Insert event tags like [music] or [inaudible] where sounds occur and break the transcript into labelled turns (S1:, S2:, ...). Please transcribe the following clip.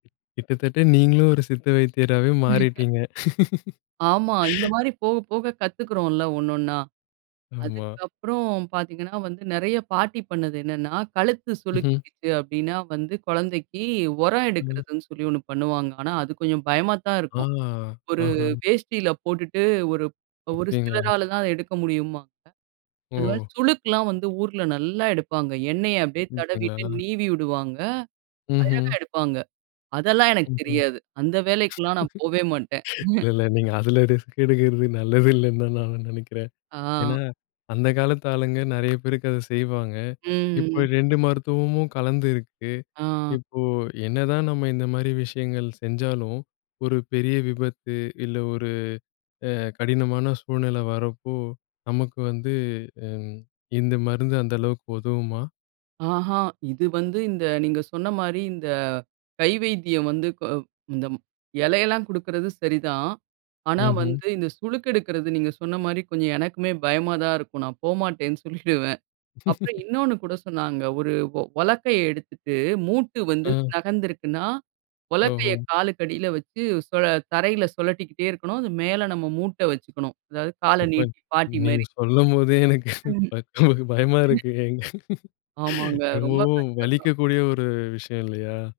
S1: கிட்டத்தட்ட நீங்களும் ஒரு சித்த வைத்தியராவே
S2: [unintelligible]
S1: மாறிட்டீங்க!.
S2: ஆமா. இந்த
S1: [chuckles]
S2: மாரி போக, போக கத்துக்கிறோம்ல, ஒன்னொன்னா?
S1: ஆமா.
S2: அதுக்கப்புறம் பார்த்தீங்கன்னா வந்து, நிறைய பாட்டி பண்ணது என்னன்னா, கழுத்து
S1: ம்ஹ்ம்.
S2: சுளுக்கிக்கிச்சு அப்படின்னா வந்து குழந்தைக்கி, உரம்
S1: ம்.
S2: எடுக்கிறதுன்னு சொல்லி ஒண்ணு பண்ணுவாங்க. ஆனா, அது கொஞ்சம் பயமா தான்
S1: ஆ,
S2: இருக்கும். ஒரு
S1: ஆஹான்.
S2: வேஷ்டில போட்டுட்டு ஒரு ஒரு
S1: அப்பிடிங்களா?
S2: சிலரால தான் அத எடுக்க முடியும்பாங்க. அது மாரி
S1: ஓ!
S2: சுளுக்குலாம் வந்து ஊருல நல்லா எடுப்பாங்க. எண்ணெய அப்படியே தடவிட்டு,
S1: [unintelligible]
S2: நீவி விடுவாங்க. அழகா
S1: ம்ஹ்ம்.
S2: எடுப்பாங்க. அதெல்லாம் எனக்கு
S1: ம்ஹ்ம்.
S2: தெரியாது. அந்த வேலைக்குலாம் நான் போவே மாட்டேன்.
S1: [chuckles] இல்ல,
S2: [chuckles]
S1: இல்ல நீங்க அதுல ரிஸ்க் எடுக்கிறது நல்லது இல்லன்னு தான் நான் ந நினைக்கிறேன். ஏன்னா,
S2: ஆ.
S1: அந்த காலத்து ஆளுங்க நிறைய பேருக்கு அத செய்வாங்க.
S2: ம்,
S1: இப்போ
S2: ம்.
S1: 2 மருத்துவமும் கலந்திருக்கு.
S2: ஆ.
S1: இப்போ, என்னதான் நம்ம இந்த மாதிரி விஷயங்கள் செஞ்சாலும் ஒரு பெரிய விபத்து, இல்ல ஒரு அ கடினமான சூழ்நிலை வரப்போ, நமக்கு வந்து அம், இந்த மருந்து அந்த அளவுக்கு உதவுமா?
S2: ஆஹான். இது வந்து இந்த, நீங்க சொன்ன மாரி இந்த, கை வைத்தியம் வந்து அ ம் இந்த ம் இலையெல்லாம் குடுக்கறது சரிதான். ஆனா,
S1: ம்ஹ்ம்.
S2: வந்து இந்த சுளுக்கெடுக்கிறது நீங்க சொன்ன மாரி கொஞ்சம் எனக்குமே பயமா தான் இருக்கும். நான் போமாட்டேன்னு சொல்லிடுவேன். அப்புறம்
S1: [chuckles]
S2: இன்னொன்னு கூட சொன்னாங்க. ஒரு உ உலக்கைய எடுத்துட்டு, மூட்டு வந்து
S1: அ.
S2: நகர்ந்துருக்குன்னா,
S1: ஓஹோ!
S2: உலக்கைய காலுக்கடியில வைச்சு சுழ தரையில சுழட்டிக்கிட்டே இருக்கணும். அது மேல நம்ம மூட்ட வைச்சுக்கணும். அதாவது, கால
S1: [unintelligible]
S2: நீட்டி பாட்டி
S1: நீங்க
S2: மாரி.
S1: சொல்லும்போதே எனக்கு
S2: [unintelligible]
S1: பய எனக்கு பயமா
S2: ம்.
S1: இருக்குங்க.
S2: ஆமாங்க. ரொம்ப
S1: ரொம்பவும்
S2: கஷ்டந்தான்.
S1: வலிக்கக்கூடிய ஒரு விஷயம் இல்லையா?